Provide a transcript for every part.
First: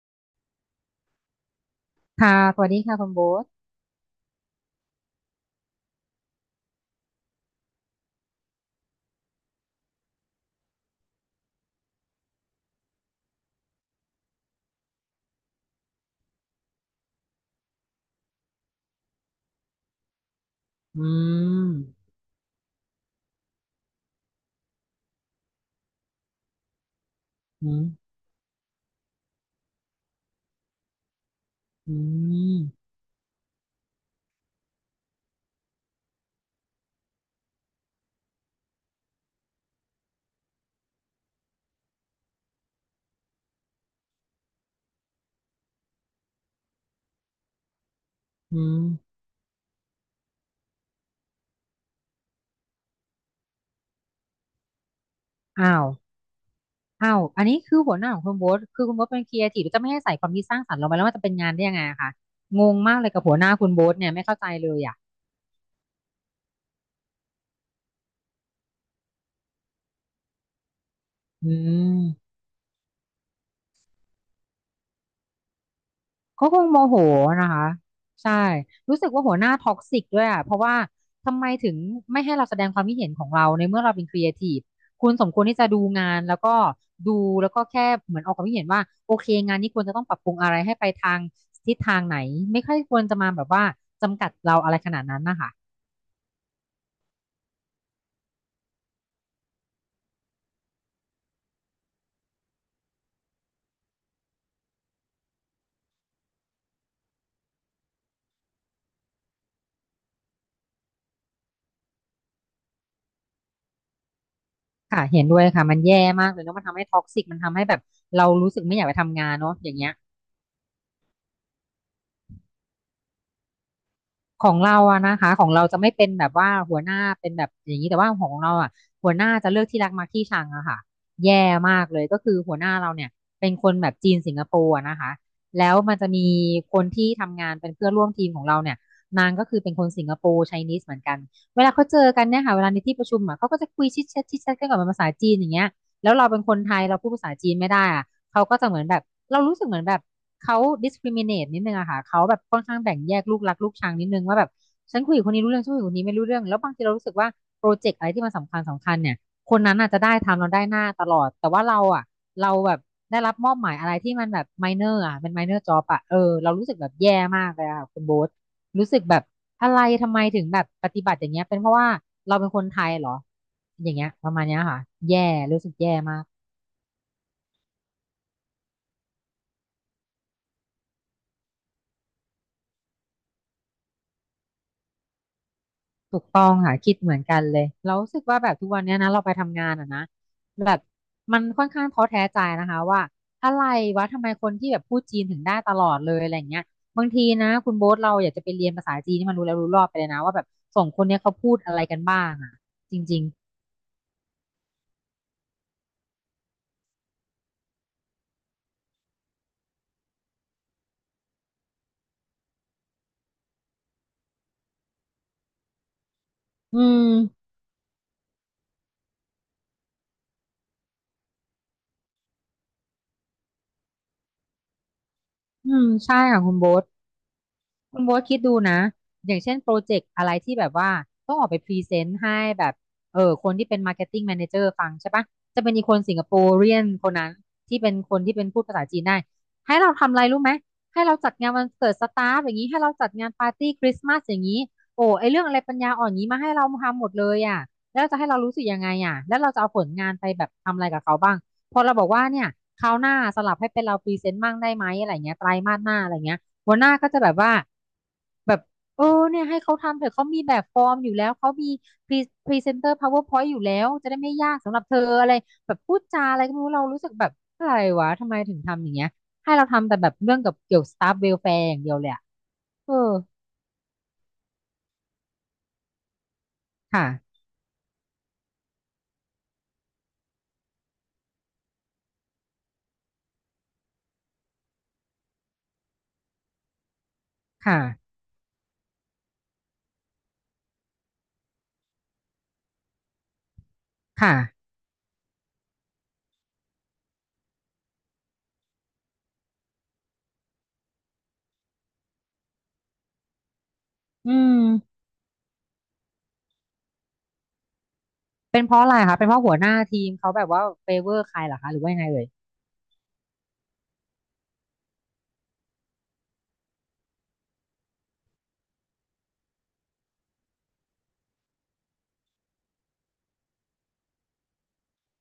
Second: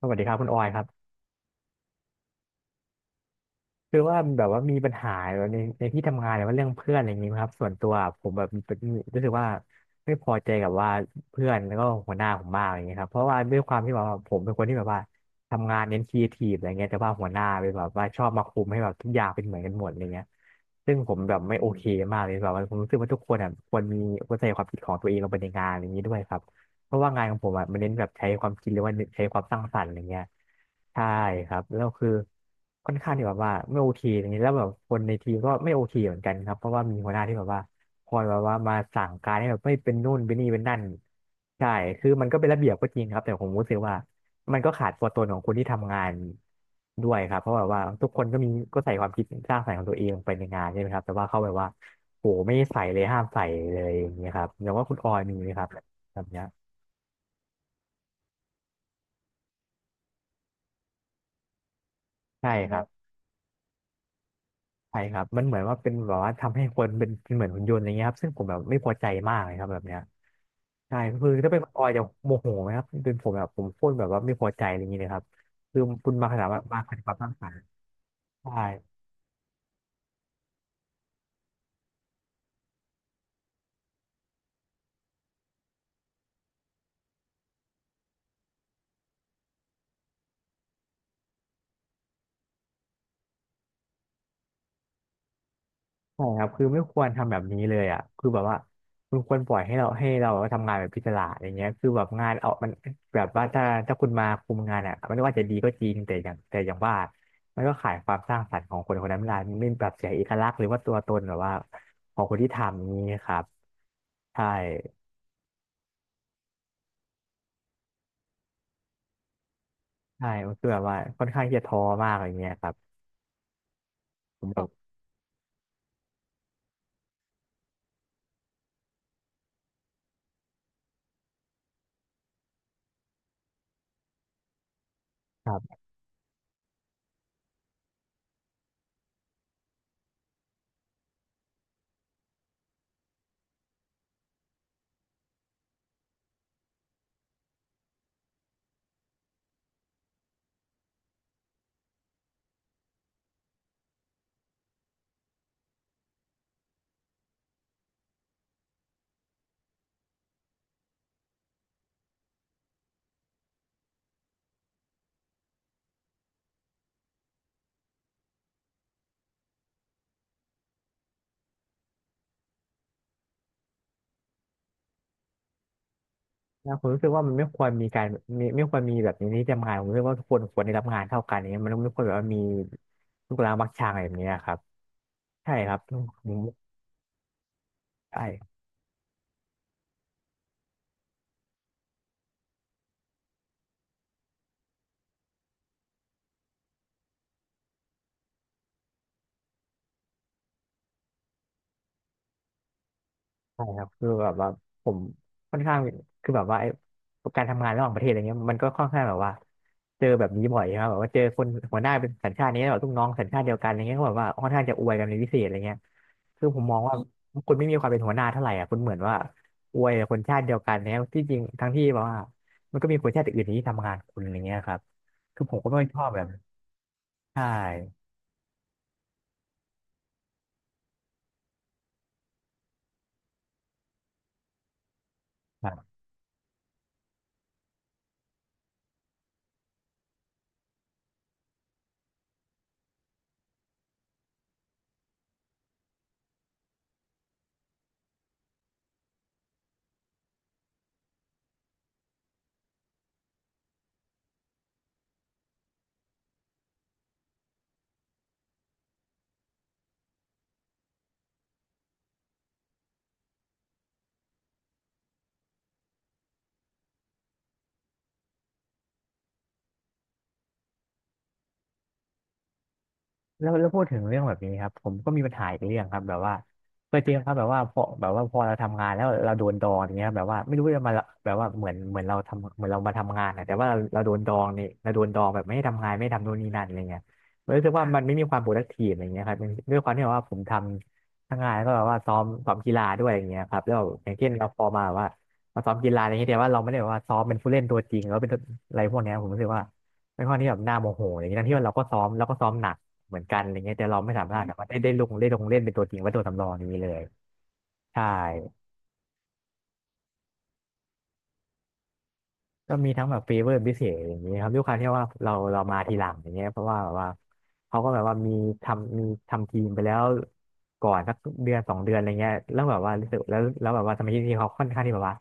สวัสดีครับคุณออยครับค่ะสวัสดีค่ะคุณโบ๊ทคือว่าแบบว่ามีปัญหาแบบในที่ทำงานหรือว่าเรื่องเพื่อนอะไรอย่างนี้ไหมครับส่วนตัวผมแบบมีรู้สึกว่าไม่พอใจกับว่าเพื่อนแล้วก็หัวหน้าผมมากอย่างเงี้ยครับเพราะว่าด้วยความที่แบบว่าผมเป็นคนที่แบบว่าทำงานเน้นครีเอทีฟอะไรเงี้ยแต่ว่าหัวหน้าเป็นแบบว่าชอบมาคุมให้แบบทุกอย่างเป็นเหมือนกันหมดอะไรเงี้ยซึ่งอืผมแบบไม่โอเคมมากเลยแบบว่าผมรู้สึกว่าทุกคนอ่ะควรมีควรใส่ความคิดของตัวเองลงไปในงานอะไรอย่างนี้ด้วยครับ เพราะว่างานของผมอ่ะอืมันเน้นแบมบใช้ความคิดหรือว่าใช้ความสร้างสรรค์อะไรเงี้ยใช่ครับแล้วอืคือมค่อนข้างที่แบบว่าไม่โอเคอย่างนี้ยแล้วแบบคนในทีมก็ไม่โอเคเหมือนกันครับเพราะว่ามีหัวหน้าที่แบบว่าคอยแบบว่ามาสั่งการให้แบบไม่เป็นนู่นเป็นนี่เป็นนั่นใช่คือมันก็เป็นระเบียบก็จริงครับแต่ผมรู้สึกว่ามันก็ขาดตัวตนของคนที่ทำงานด้วยครับเพราะแบบว่าทุกคนก็มีอืก็มใส่ความคิดสร้างสรรค์ของตัวเองลงไปในงานใช่ไหมครับแต่ว่าเขาแบบว่าโหไม่ใส่เลยห้ามใส่เลยอย่างเงี้ยครับอย่างว่าคุณออยมีไหมครับอ้าวแบบเนี้ย อ้าวอันนี้คือหัวหน้าของคุณโบ๊ทคือคุณโบ๊ทเป็นครีเอทีฟจะไม่ให้ใส่ความคิดสร้างสรรค์ลงไปแล้วมันจะเป็นงานได้ยังไงอะคะใช่งคงรับมากเลยกับหัวหน้าคุณโบ๊ทเนี่ยไม่เข้าใจเลยอ่ะใช่ครับมันเหมือนว่าเป็นแบบว่าทำให้คนเป็นเหมือนหุ่นยนต์อย่างเงี้ยครับซึ่งผมแบบไม่พอใจมากเลยครับแบบเนี้ยใช่คืออืถ้าเป็นคุณออยม จะโมโหไหมครับเป็นผมแบบผมโคตรแบบว่าไม่พอใจอะไรอย่างเงี้ยเลยครับคือคุณมาขนาเขาดคว่างโมมาขโหนาดความสร้างสรนะรค์คะใช่ใช่ รู้สึกว่าหัวหน้าท็อกซิกด้วยอ่ะเพราะว่าทำไมถึงไม่ให้เราแสดงความคิดเห็นของเราในเมื่อเราเป็นครีเอทีฟคุณสมควรที่จะดูงานแล้วก็ดูแล้วก็แค่เหมือนออกความคิดเห็นว่าโอเคงานนี้ควรจะต้องปรับปรุงอะไรให้ไปทางทิศทางไหนไม่ค่อยควรจะมาแบบว่าจำกัดเราอะไรขนาดนั้นนะคะใช่ครับคือไม่ควรทำแบบนี้เลยอ่ะคือแบบว่าคุณควรปล่อยให้เราทำงานแบบพิจารณาอย่างเงี้ยคือแบบงานเอามันแบบว่าถ้าคุณมาคุมงานอ่ะไม่ว่าจะดีก็จริงแต่อย่างว่ามันก็ขายความสร้างสรรค์ของคนคนนั้นไม่ได้ไม่แบบเสียเอกลักษณ์หรือว่าตัวตนแบบว่าของคนที่ทำอย่างนี้ครับใช่ค่ะเห็นด้วยค่ะมันแย่มากเลยเนาะมันทำให้ท็อกซิกมันทำให้แบบเรารู้สึกไม่อยากไปทำงานเนาะอย่างเงี้ย ใช่มันคือแบบว่าค่อนข้างที่จะท้อมากอย่างเงี้ยครับผขมองแบบ เราอะนะคะของเราจะไม่เป็นแบบว่าหัวหน้าเป็นแบบอย่างนี้แต่ว่าของเราอะหัวหน้าจะเลือกที่รักมักที่ชังอะค่ะแย่มากเลยก็คือหัวหน้าเราเนี่ยเป็นคนแบบจีนสิงคโปร์อะนะคะแล้วมันจะมีคนที่ทำงานเป็นเพื่อนร่วมทีมของเราเนี่ยนางก็คือเป็นคนสิงคโปร์ไชนีสเหมือนกันเวลาเขาเจอกันเนี่ยค่ะเวลาในที่ประชุมอะเขาก็จะคุยชิดแชทชิดแชทกันก่อนเป็นภาษาจีนอย่างเงี้ย แล้วเราเป็นคนไทยเราพูดภาษาจีนไม่ได้อะเขาก็จะเหมือนแบบเรารู้สึกเหมือนแบบเขา discriminate นิดนึงอะค่ะเขาแบบค่อนข้างแบ่งแยกลูกรักลูกชังนิดนึงว่าแบบฉันคุยกับคนนี้รู้เรื่องฉันคุยกับคนนี้ไม่รู้เรื่องแล้วบางทีเรารู้สึกว่าโปรเจกต์อะไรที่มันสำคัญสำคัญเนี่ยคนนั้นอาจจะได้ทำเราได้หน้าตลอดแต่ว่าเราอะเราแบบได้รับมอบหมายอะไรที่มันแบบ minor อะเป็น minor job อะเออเรารู้สึกแบบแย่มากเลยอะค่ะคุณโบ๊ทรู้สึกแบบอะไรทำไมถึงแบบปฏิบัติอย่างเงี้ยเป็นเพราะว่าเราเป็นคนไทยเหรอ อย่างเงี้ยประมาณเนี้ยค่ะแย่รู้สึกแย่มากนะผมรู้สึกว่ามันไม่ควรมีการมีไม่ควรมีแบบนี้ในที่ทำงานผมรู้สึกว่าทุกคนควรได้รับงานเท่ากันอย่างเนี้ยมันไม่ควรแบบว่ามีลูกหลานมักชางอะไรแบบเนี้ยครับใช่ครับถูกผมต้องค่ะคิดเหมือนกันเลยเรารู้สึกว่าแบใช่บทุกวันเนี้ยนะเราไปทำงานอ่ะนะแบบมันค่อนข้างท้อแท้ใจนะคะว่าอะไรวะทำไมคนที่แบบพูดจีนถึงได้ตลอดเลยอะไรเงี้ยบางทีนะคุณโบ๊ทเราอยากจะไปเรียนภาษาจีนที่มันรู้แล้วรู้รอบไปเลยนะว่าแบบสองคนเนี้ยเขาพูดอะไรกันบ้างอ่ะจริงใช่ครับคือแบบว่าผมค่อนข้างคือแบบว่าไอ้การทำงานระหว่างประเทศอะไรเงี้ยมันก็ค่อนข้างแบบว่าเจอแบบนี้บ่อยครับแบบว่าเจอคนหัวหน้าเป็นสัญชาตินี้แล้วแบบลูกน้องสัญชาติเดียวกันอะไรเงี้ยก็แบบว่าค่อนข้างจะอวยกันในพิเศษอะไรเงี้ย คือผมๆมอืองว่ามคุณไม่มีความเป็นหัวหน้าเท่าไหร่อ่ะคุณเหมือนว่าอวยคนชาติเดียวกันเนี่ยที่จริงทั้งที่แบบว่ามันก็มีคนชาติอื่นที่ทำงานคุณอย่างเงี้ยครับคือผมก็อืไม่มชอบใช่แบบนั้นค่ะคุณโบ๊ท ใช่ คุณโบ๊ทคิดดูนะอย่างเช่นโปรเจกต์อะไรที่แบบว่าต้องออกไปพรีเซนต์ให้แบบเออคนที่เป็นมาร์เก็ตติ้งแม e r เจอร์ฟังใช่ปะจะเป็นอีกคนสิงคโปร์เรียนคนนั้นที่เป็นคนที่เป็นพูดภาษาจีนได้ให้เราทำอะไรรู้ไหมให้เราจัดงานวันเกิดสตาฟอย่างนี้ให้เราจัดงานปาร์ตี้คริสต์มาสอย่างนี้โอ้ไอเรื่องอะไรปัญญาอ่อนอย่างนี้มาให้เราทำหมดเลยอ่ะแล้วจะให้เรารู้สึกยังไงอ่ะแล้วเราจะเอาผลงานไปแบบทำอะไรกับเขาบ้างพอเราบอกว่าเนี่ยคราวหน้าสลับให้เป็นเราพรีเซนต์บ้างได้ไหมอะไรเงี้ยไตรมาสหน้าอะไรเงี้ย หัวหน้าก็จะแบบว่าแบบเออเนี่ยให้เขาทำเถอะเขามีแบบฟอร์มอยู่แล้วเขามีพรีพรีเซนเตอร์ PowerPoint อยู่แล้วจะได้ไม่ยากสำหรับเธออะไรแบบพูดจาอะไรก็ไม่รู้เรารู้สึกแบบอะไรวะทำไมถึงทำอย่างเงี้ยให้เราทำแต่แบบเรื่องกับเกี่ยวสตาฟเวลแฟร์อย่างเดียวเลยอะเออแล้วพูดถึงเรื่องแบบนี้ครับผมก็มีปัญหาอีกเรื่องครับแบบว่าเคยเจอครับค่ะแบบว่าพอเราทำงานแล้วเราโดนดองอย่างเงี้ยครับแบบว่าไม่รู้จะมาแบบว่าเหมือนเราทำเหมือนเรามาทำงานอะแต่ว่าเราโดนดองเนี่ยเราโดนดองแบบไม่ให้ทำงานไม่ทำโน่นนี่นั่นอะไรเงี้ยมรู้สึกค่ะว่ามันไม่มีความ productive อะไรเงี้ยครับมันด้วยความที่แบบว่าผมทำทั้งงานแล้วก็แบบว่าซ้อมกีฬาด้วยอย่างเงี้ยครับแล้วอย่างเช่นเราพอค่ะมาแบบว่ามาซ้อมกีฬาอะไรเงี้ยแต่ว่าเราไม่ได้แบบว่าซ้อมเป็นผู้เล่นตัวจริงแล้วเป็นอะไรพวกเนี้ยผมรู้สึกว่าเป็นข้อที่แบบน่าโมโหอย่างนี้ทั้งที่ว่าเราก็ซ้อมเราก็ซ้อมหนัก เหมือนกันอะไรเงี้ยแต่เราไม่สาอืมารถแบบมว่าได้ลงเล่นเป็นตัวจริงว่าตัวสำรองอย่างนี้เลยใช่เป็นเพราะอะไรคะเป็นเพราะหัวหน้าทีมเขาแบบว่าเฟเวอร์ใครเหรอคะหรือว่ายังไงเอ่ยก็มีทั้งแบบฟีเวอร์พิเศษอย่างนี้ครับด้วยความที่ว่าเรามาทีหลังอย่างเงี้ยเพราะว่าแบบว่าเขาก็แบบว่ามีทำมีทำทีมไปแล้วก่อนสักเดือนสองเดือนอะไรเงี้ยแล้วแบบว่ารู้สึกแล้วแล้วแบบว่าสมาชิกทีมเขาค่อนข้างที่แบบว่า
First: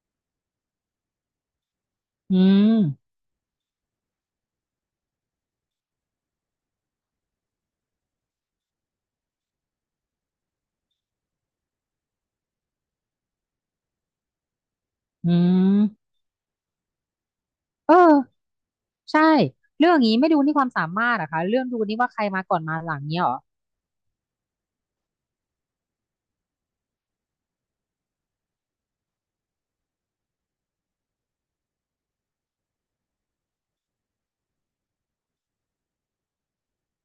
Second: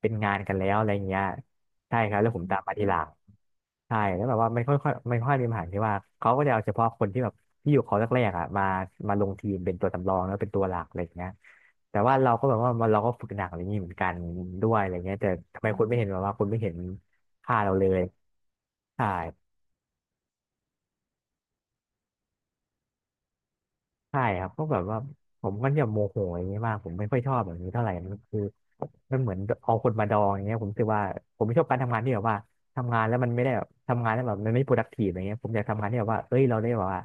เป็นงานกันแล้วอะไรเงี้ยใช่ครับแล้วอืผมตามมมาทีหลังใช่แล้วแบบว่ามันค่อยค่อยมันค่อยมีปัญหาที่ว่าเขาก็จะเอาเฉพาะคนที่แบบที่อยู่เขาแรกๆอ่ะมาลงทีมเป็นตัวสำรองแล้วเป็นตัวหลักอะไรเงี้ย แต่ว่าเราก็แบบว่ามันเราก็ฝึกหนักอะไรอย่างนี้เหมือนกันด้วยอะไรเงี้ยแต่อืทำไมมคนไม่เห็นค่าเราเลเอยอ ใช่ใช่เรื่องอย่างนี้ไม่ดูนี่ความสามารถอะคะเรื่องดูนี่ว่าใครมาก่อนมาหลังเนี้ยเหรอใช่ครับก็แบบว่าผมก็จะโมโหอย่างเงี้ยมากผมไม่ค่อยชอบแบบนี้เท่าไหร่มันคือมันเหมือนเอาคนมาดองอย่างเงี้ยผมรู้สึกว่าผมไม่ชอบการทำงานที่แบบว่าทำงานแล้วมันไม่ได้แบบทำงานแล้วแบบมันไม่ productive อะไรเงี้ยผมอยากทำงานที่แบบว่าเอ้ยเราได้แบบว่า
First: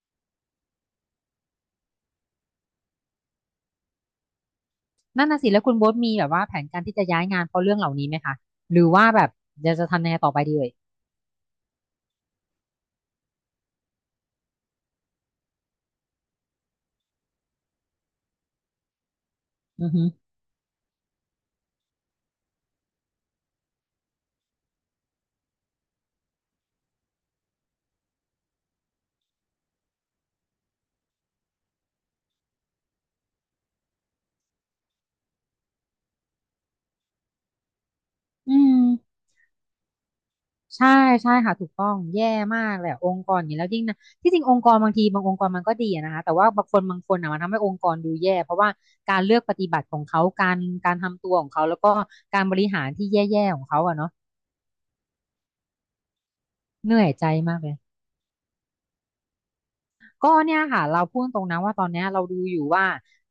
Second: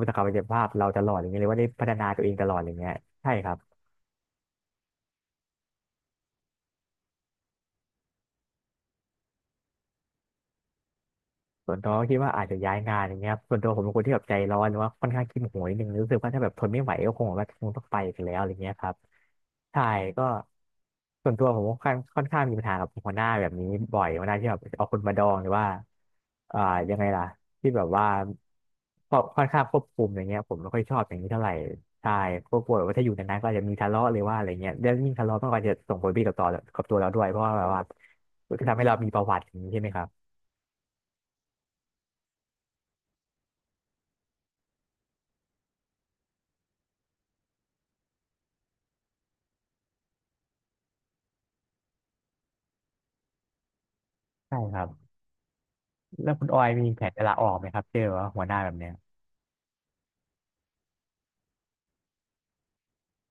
มีศักยภาพเราตลอดอย่างเงี้ยเลยว่าได้พัฒนาตัวเองตลอดอย่างเงี้ยใช่ครับ นั่นน่ะสิแล้วคุณโบ๊ทมีแบบว่าแผนการที่จะย้ายงานเพราะเรื่องเหล่านี้ไหมคะหรือว่าแบบจะทำยังไงต่อไปดีเอ่ยส่วนตัวก็คิดว่าอาจจะย้ายงานอย่างเงี้ยครับส่วนตัวผมเป็นคนที่แบบใจร้อนหรือว่าค่อนข้างขี้โหยนิดนึงรู้สึกว่าถ้าแบบทนไม่ไหวก็คงแบบว่าคงต้องไปกันแล้วอะไรเงี้ยครับใช่อือฮึก็ส่วนตัวผมค่อนข้างมีปัญหากับหัวหน้าแบบนี้บ่อยหัวหน้าที่แบบเอาคนมาดองหรือว่าอ่ายังไงล่ะที่แบบว่าก็ค่อนข้างควบคุมอย่างเงี้ยผมไม่ค่อยชอบอย่างนี้เท่าไหร่ใช่ก็กลัวแบบว่าถ้าอยู่นานๆก็อาจจะมีทะเลาะหรือว่าอะไรเงี้ยแล้วยิ่งทะเลาะมันก็อาจจะส่งผลดีต่อตัวเราด้วยเพราะว่าแบบว่าอืก็มทำให้เรามีประวัติอย่างนี้ใช่ไหมครับใช่ใช่ค่ะถูกต้องแย่มากเลยอะองค์กรอย่างนี้แล้วยิ่งนะที่จริงองค์กรบางทีบางองค์กรมันก็ดีอะนะคะแต่ว่าบางคนบางคนอะมันทำให้องค์กรดูแย่เพราะว่าการเลือกปฏิบัติของเขาการทำตัวของเขาแล้วก็การบริหารที่แย่ๆของเขาอะเนาะใช่ครับ แล้วคุณออยมีเหแผนื่อยนจะใจลาออกมากไหมเลย ครับเจอว่าหัวหน้าแบบเนี้ยก็เนี่ยค่ะเราพูดตรงนะว่าตอนเนี้ยเราดูอยู่ว่า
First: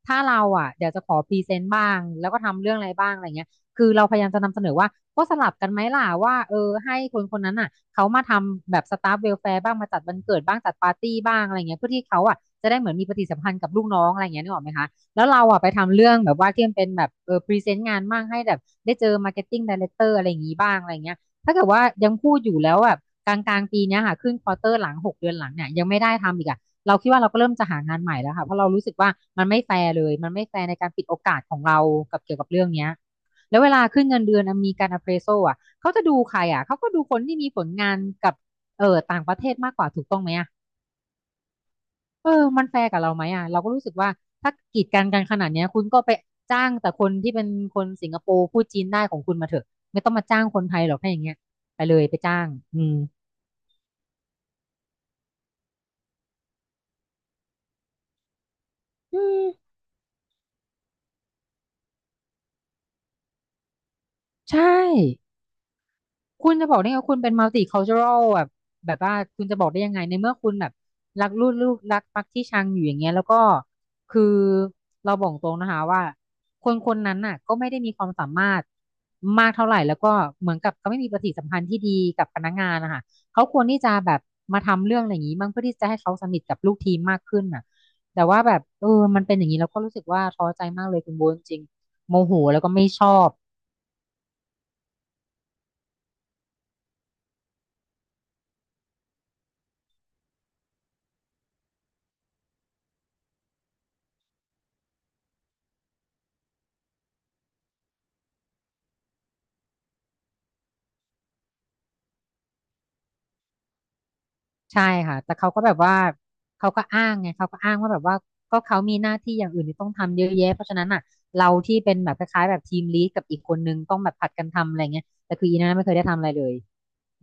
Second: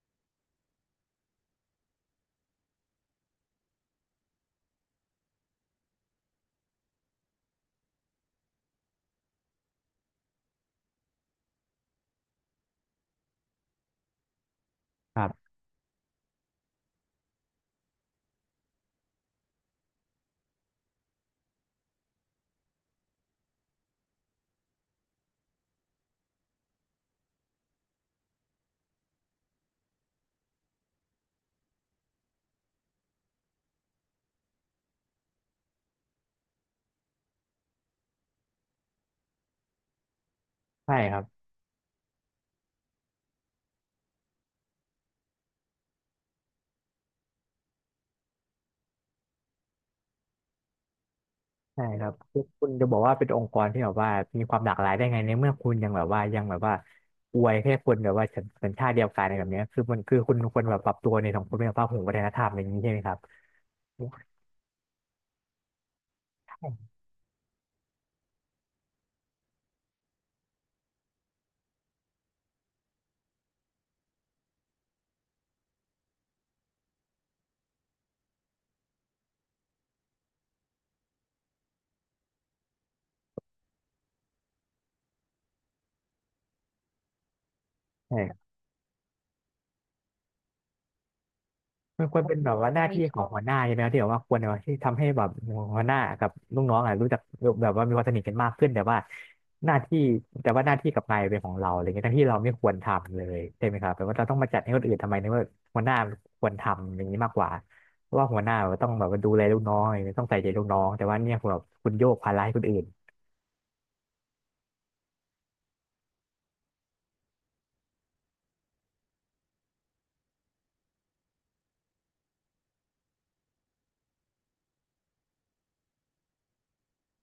ถ้าเราอ่ะเดี๋ยวจะขอพรีเซนต์บ้างแล้วก็ทำเรื่องอะไรบ้างอะไรเงี้ยคือเราพยายามจะนำเสนอว่าก็สลับกันไหมล่ะว่าเออให้คนคนนั้นอ่ะเขามาทำแบบสตาฟเวลแฟร์บ้างมาจัดวันเกิดบ้างจัดปาร์ตี้บ้างอะไรเงี้ยเพื่อที่เขาอ่ะจะได้เหมือนมีปฏิสัมพันธ์กับลูกน้องอะไรเงี้ยนึกออกไหมคะคแล้รัวเราบอ่ะไปทำเรื่องแบบว่าที่มันเป็นแบบเออพรีเซนต์งานบ้างให้แบบได้เจอมาร์เก็ตติ้งไดเรคเตอร์อะไรอย่างงี้บ้างอะไรเงี้ยถ้าเกิดว่ายังพูดอยู่แล้วแบบกลางปีเนี้ยค่ะขึ้นควอเตอร์หลัง6 เดือนหลังเนี่ยยังไม่ได้ทำอีกอะ เราคิดว่าเราก็เริ่มจะหางานใหม่แล้วค่ะเพราะเรารู้สึกว่ามันไม่แฟร์เลยมันไม่แฟร์ในการปิดโอกาสของเรากับเกี่ยวกับเรื่องเนี้ยแล้วเวลาขึ้นเงินเดือนอ่ะมีการ appraisal อ่ะเขาจะดูใครอ่ะเขาก็ดูคนที่มีผลงานกับเออต่างประเทศมากกว่าถูกต้องไหมอ่ะใช่ครับเออมันแฟร์กับเราไหมอ่ะเราก็รู้สึกว่าถ้ากีดกันกันขนาดเนี้ยคุณก็ไปจ้างแต่คนที่เป็นคนสิงคโปร์พูดจีนได้ของคุณมาเถอะไม่ต้องมาจ้างคนไทยหรอกถ้าอย่างเงี้ยไปใช่เลคยรับไปคืจ้าองคุณอืจะบมอกว่าเป็นองค์กรที่แบบว่ามีความหลากหลายได้ไงในเมื่อคุณยังแบบว่ายังแบบว่าอวยแค่คนแบบว่าสัญชาติเดียวกัอืนอะไรแบมบเนี้ยคือคุณควรแบบปรับตัวในสังคมในสภาพของวัฒนธรรมอะไรอย่างนี้ใช่ไหมครับใช่ คุณจะบอกได้ไงว่าคุณเป็น multicultural แบบแบบว่าคุณจะบอกได้ยังไงในเมื่อคุณแบบรักลูกรักปักที่ชังอยู่อย่างเงี้ยแล้วก็คือเราบอกตรงนะคะว่าคนคนนั้นน่ะก็ไม่ได้มีความสามารถมากเท่าไหร่แล้วก็เหมือนกับเขาไม่มีปฏิสัมพันธ์ที่ดีกับพนักงานนะคะเขาควรที่จะแบบมาทำเรื่องอะไรอย่างนี้บ้างเพื่อที่จะให้เขาสนิทกับลูกทีมมากขึ้นน่ะแต่ว่าใช่ แบบเออมันเป็นอย่างนี้เราก็รู้สึกว่าท้อใจมากเลยคุณโบนจริงมันโมควรโหเป็นแบบแล้วว่าก็หไม่น้าที่ชขอองบ หัวหน้าใช่ไหมครับที่แบบว่าควรแบบว่าที่ทำให้แบบหัวหน้ากับลูกน้องอ่ะรู้จักแบบว่ามีความสนิทกันมากขึ้นหน้าที่แต่ว่าหน้าที่กับนายเป็นของเราอะไรเงี้ยทั้งที่เราไม่ควรทำเลยใช่ไหมครับแปลว่าเราต้องมาจัดให้คนอื่นทำไมในเมื่อหัวหน้าควรทำอย่างนี้มากกว่าเพราะว่าหัวหน้าแบบต้องแบบว่าดูแลลูกน้องอะไรเงี้ยต้องใส่ใจลูกน้องแต่ว่าเนี่ยคุณแบบคุณโยกภาระให้คนอื่นใช่ค่ะแต่เขาก็แบบว่าเขาก็อ้างไงเขาก็อ้างว่าแบบว่าก็เขามีหน้าที่อย่างอื่นที่ต้องทำเยอะแยะเพราะฉะนั้นอ่ะเราที่เป็นแบบคล้ายๆแบบทีมลีดกับอีกคนนึงต้องแบบผัดกันทำอะไรเงี้ยแต่คืออีน่าไม่เคยได้ทำอะไรเลย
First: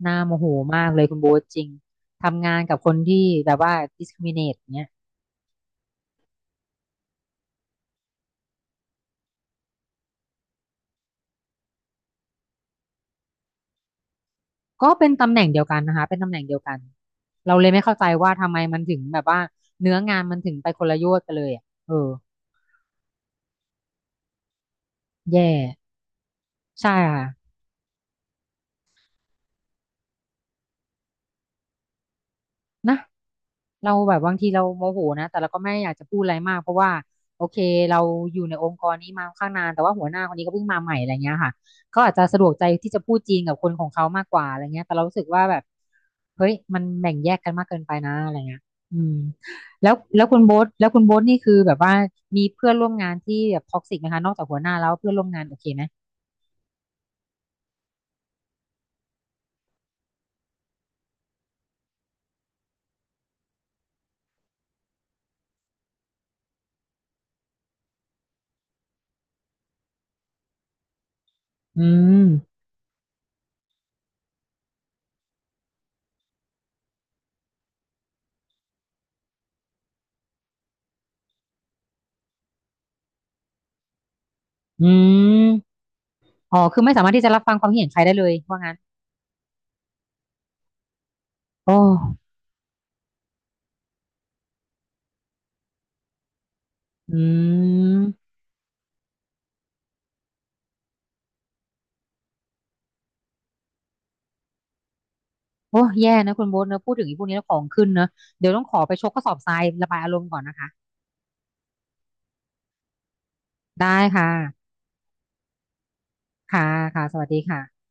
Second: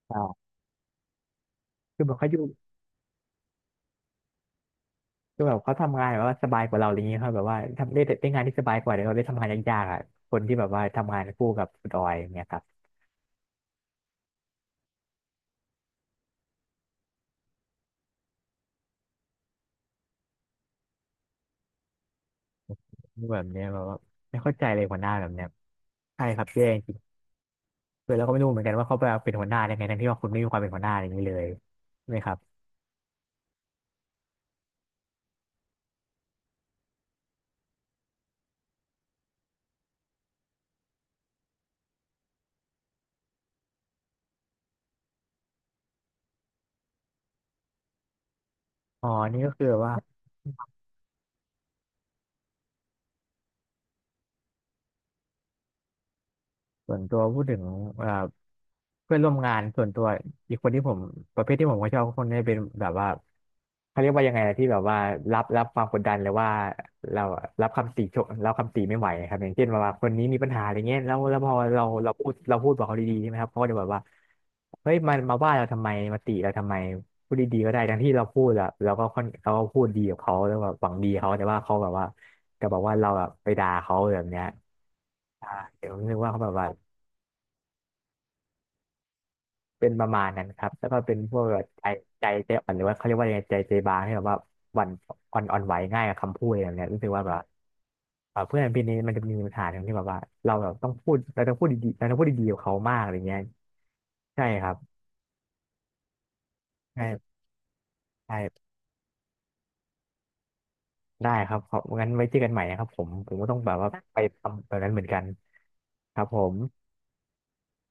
น่าโมโหอ่ามากเลยคุณโบ๊ทจริงคือแบบเขาอยู่ทำงานกับคนที่แบบว่า discriminate เนี้ยคือแบบเขาทำงานแบบว่าสบายกว่าเราอะไรเงี้ยครับแบบว่าทำได้ได้งานที่สบายกว่าเดี๋ยวเราได้ทำงานยากๆอ่ะคนที่แบบว่าทำงานคู่กับคุณออยอย่างเงี้ยครับ ก็เป็นตำแหน่งเดียวกันนะคะเป็นตำแหน่งเดียวกันเราเลยไม่เข้าใจว่าทำไมมันถึงแบบว่าเนื้องานมันถึงไปคนละโยชน์กันเลยอะเออแบบเนี้ยแบบว่าไม่เข้าใจเลยหัวหน้าแบบเนี้ยแย่ใช่ครับแย่จใช่ริงค่ะเลยแล้วก็ไม่รู้เหมือนกันว่าเขาไปเป็นหัวหน้าได้ไงทั้งที่ว่าคุณไม่มีความเป็นหัวหน้าอย่างนี้เลยใช่ไหมครับนะ เราแบบบางทีเราโมโหนะแต่เราก็ไม่อยากจะพูดอะไรมากเพราะว่าโอเคเราอยู่ในองค์กรนี้มาค่อนข้างนานแต่ว่าหัวหน้าคนนี้ก็เพิ่งมาใหม่อะไรเงี้ยค่ะเขาอาจจะสะดวกใจที่จะพูดจีนกับคนของเขามากกว่าอะไรเงี้ยแต่เรารู้สึกว่าแบบเฮ้ยมันแบ่งแยกกันมากเกินไปนะอะไรเงี้ยอือ๋อมนี่ก็คือแล้ว่าวแล้วคุณโบ๊ทแล้วคุณโบ๊ทนี่คือแบบว่ามีเพื่อนร่วมงานที่แบบท็อกซิกไหมคะนอกจากหัวหน้าแล้วเพื่อนร่วมงานโอเคไหมส่วนตัวพูดถึงเอ่อเพื่อนร่วมงานส่วนตัวอีกคนที่ผมประเภทที่ผมก็ชอบคนนี้เป็นแบบว่า เขาเรียกว่ายังไงนะที่แบบว่ารับความกดดันเลยว่าเรารับคำติไม่ไหวครับอย่างเช่นว่าคนนี้มีปัญหาอะไรเงี้ยแล้วแล้วพอเราอืเราพูมดเราพูดบอกเขาดีๆใช่ไหมครับเขาก็จะแบบว่าเฮ้ยมันมาว่าเราทำไมมาติเราทำไมพูดดีๆก็ได้ทั้งที่เราพูดอะเราก็พูดดีกับเขาแล้วแบบหวังดีเขาแต่ว่าเขาแบบว่าก็บอกว่าเราแบบไปด่าเขาแบบเนี้ยอือ่ามเดี๋ยวผมนึกว่าเขาแบบอ๋อว่า คือไม่สามารถที่จะรับฟังความคิดเห็นใครได้เลยว่างั้นเป็นประมาณนั้นครับแล้วก็เป็นพวกแบบโอใจ้ใจอ่อนหรือว่าเขาเรียกว่ายังไงใจบางที่แบบว่าหวั่นอ่อนอ่อนไหวง่ายกับคำพูดอะไรแบบเนี้ยรู้สึกอืว่าแบบม เพื่อนพี่นี้มันจะมีปัญหาตรงที่แบบว่าเราแบบต้องพูดเราต้องพูดดีๆเราต้องพูดดีๆกับเขามากอะไรเงี้ยใช่ครับโอ้แย่นะคุณโบ๊ทเนอะพูดถึงไอ้พวกใช่นี้แล้วของขึ้นเนอะเดี๋ยวต้องใช่ขอไปชกข้อสอบทรายระบายอารมณ์ก่อนนะคะได้ครับขอบงั้นไว้เจอกันใหม่นะครับผมก็ต้องแบบว่าได้ไปค่ะทำแบบนั้นเหมือนกันครับผมค่ะค่ะสวัสดีค่ะ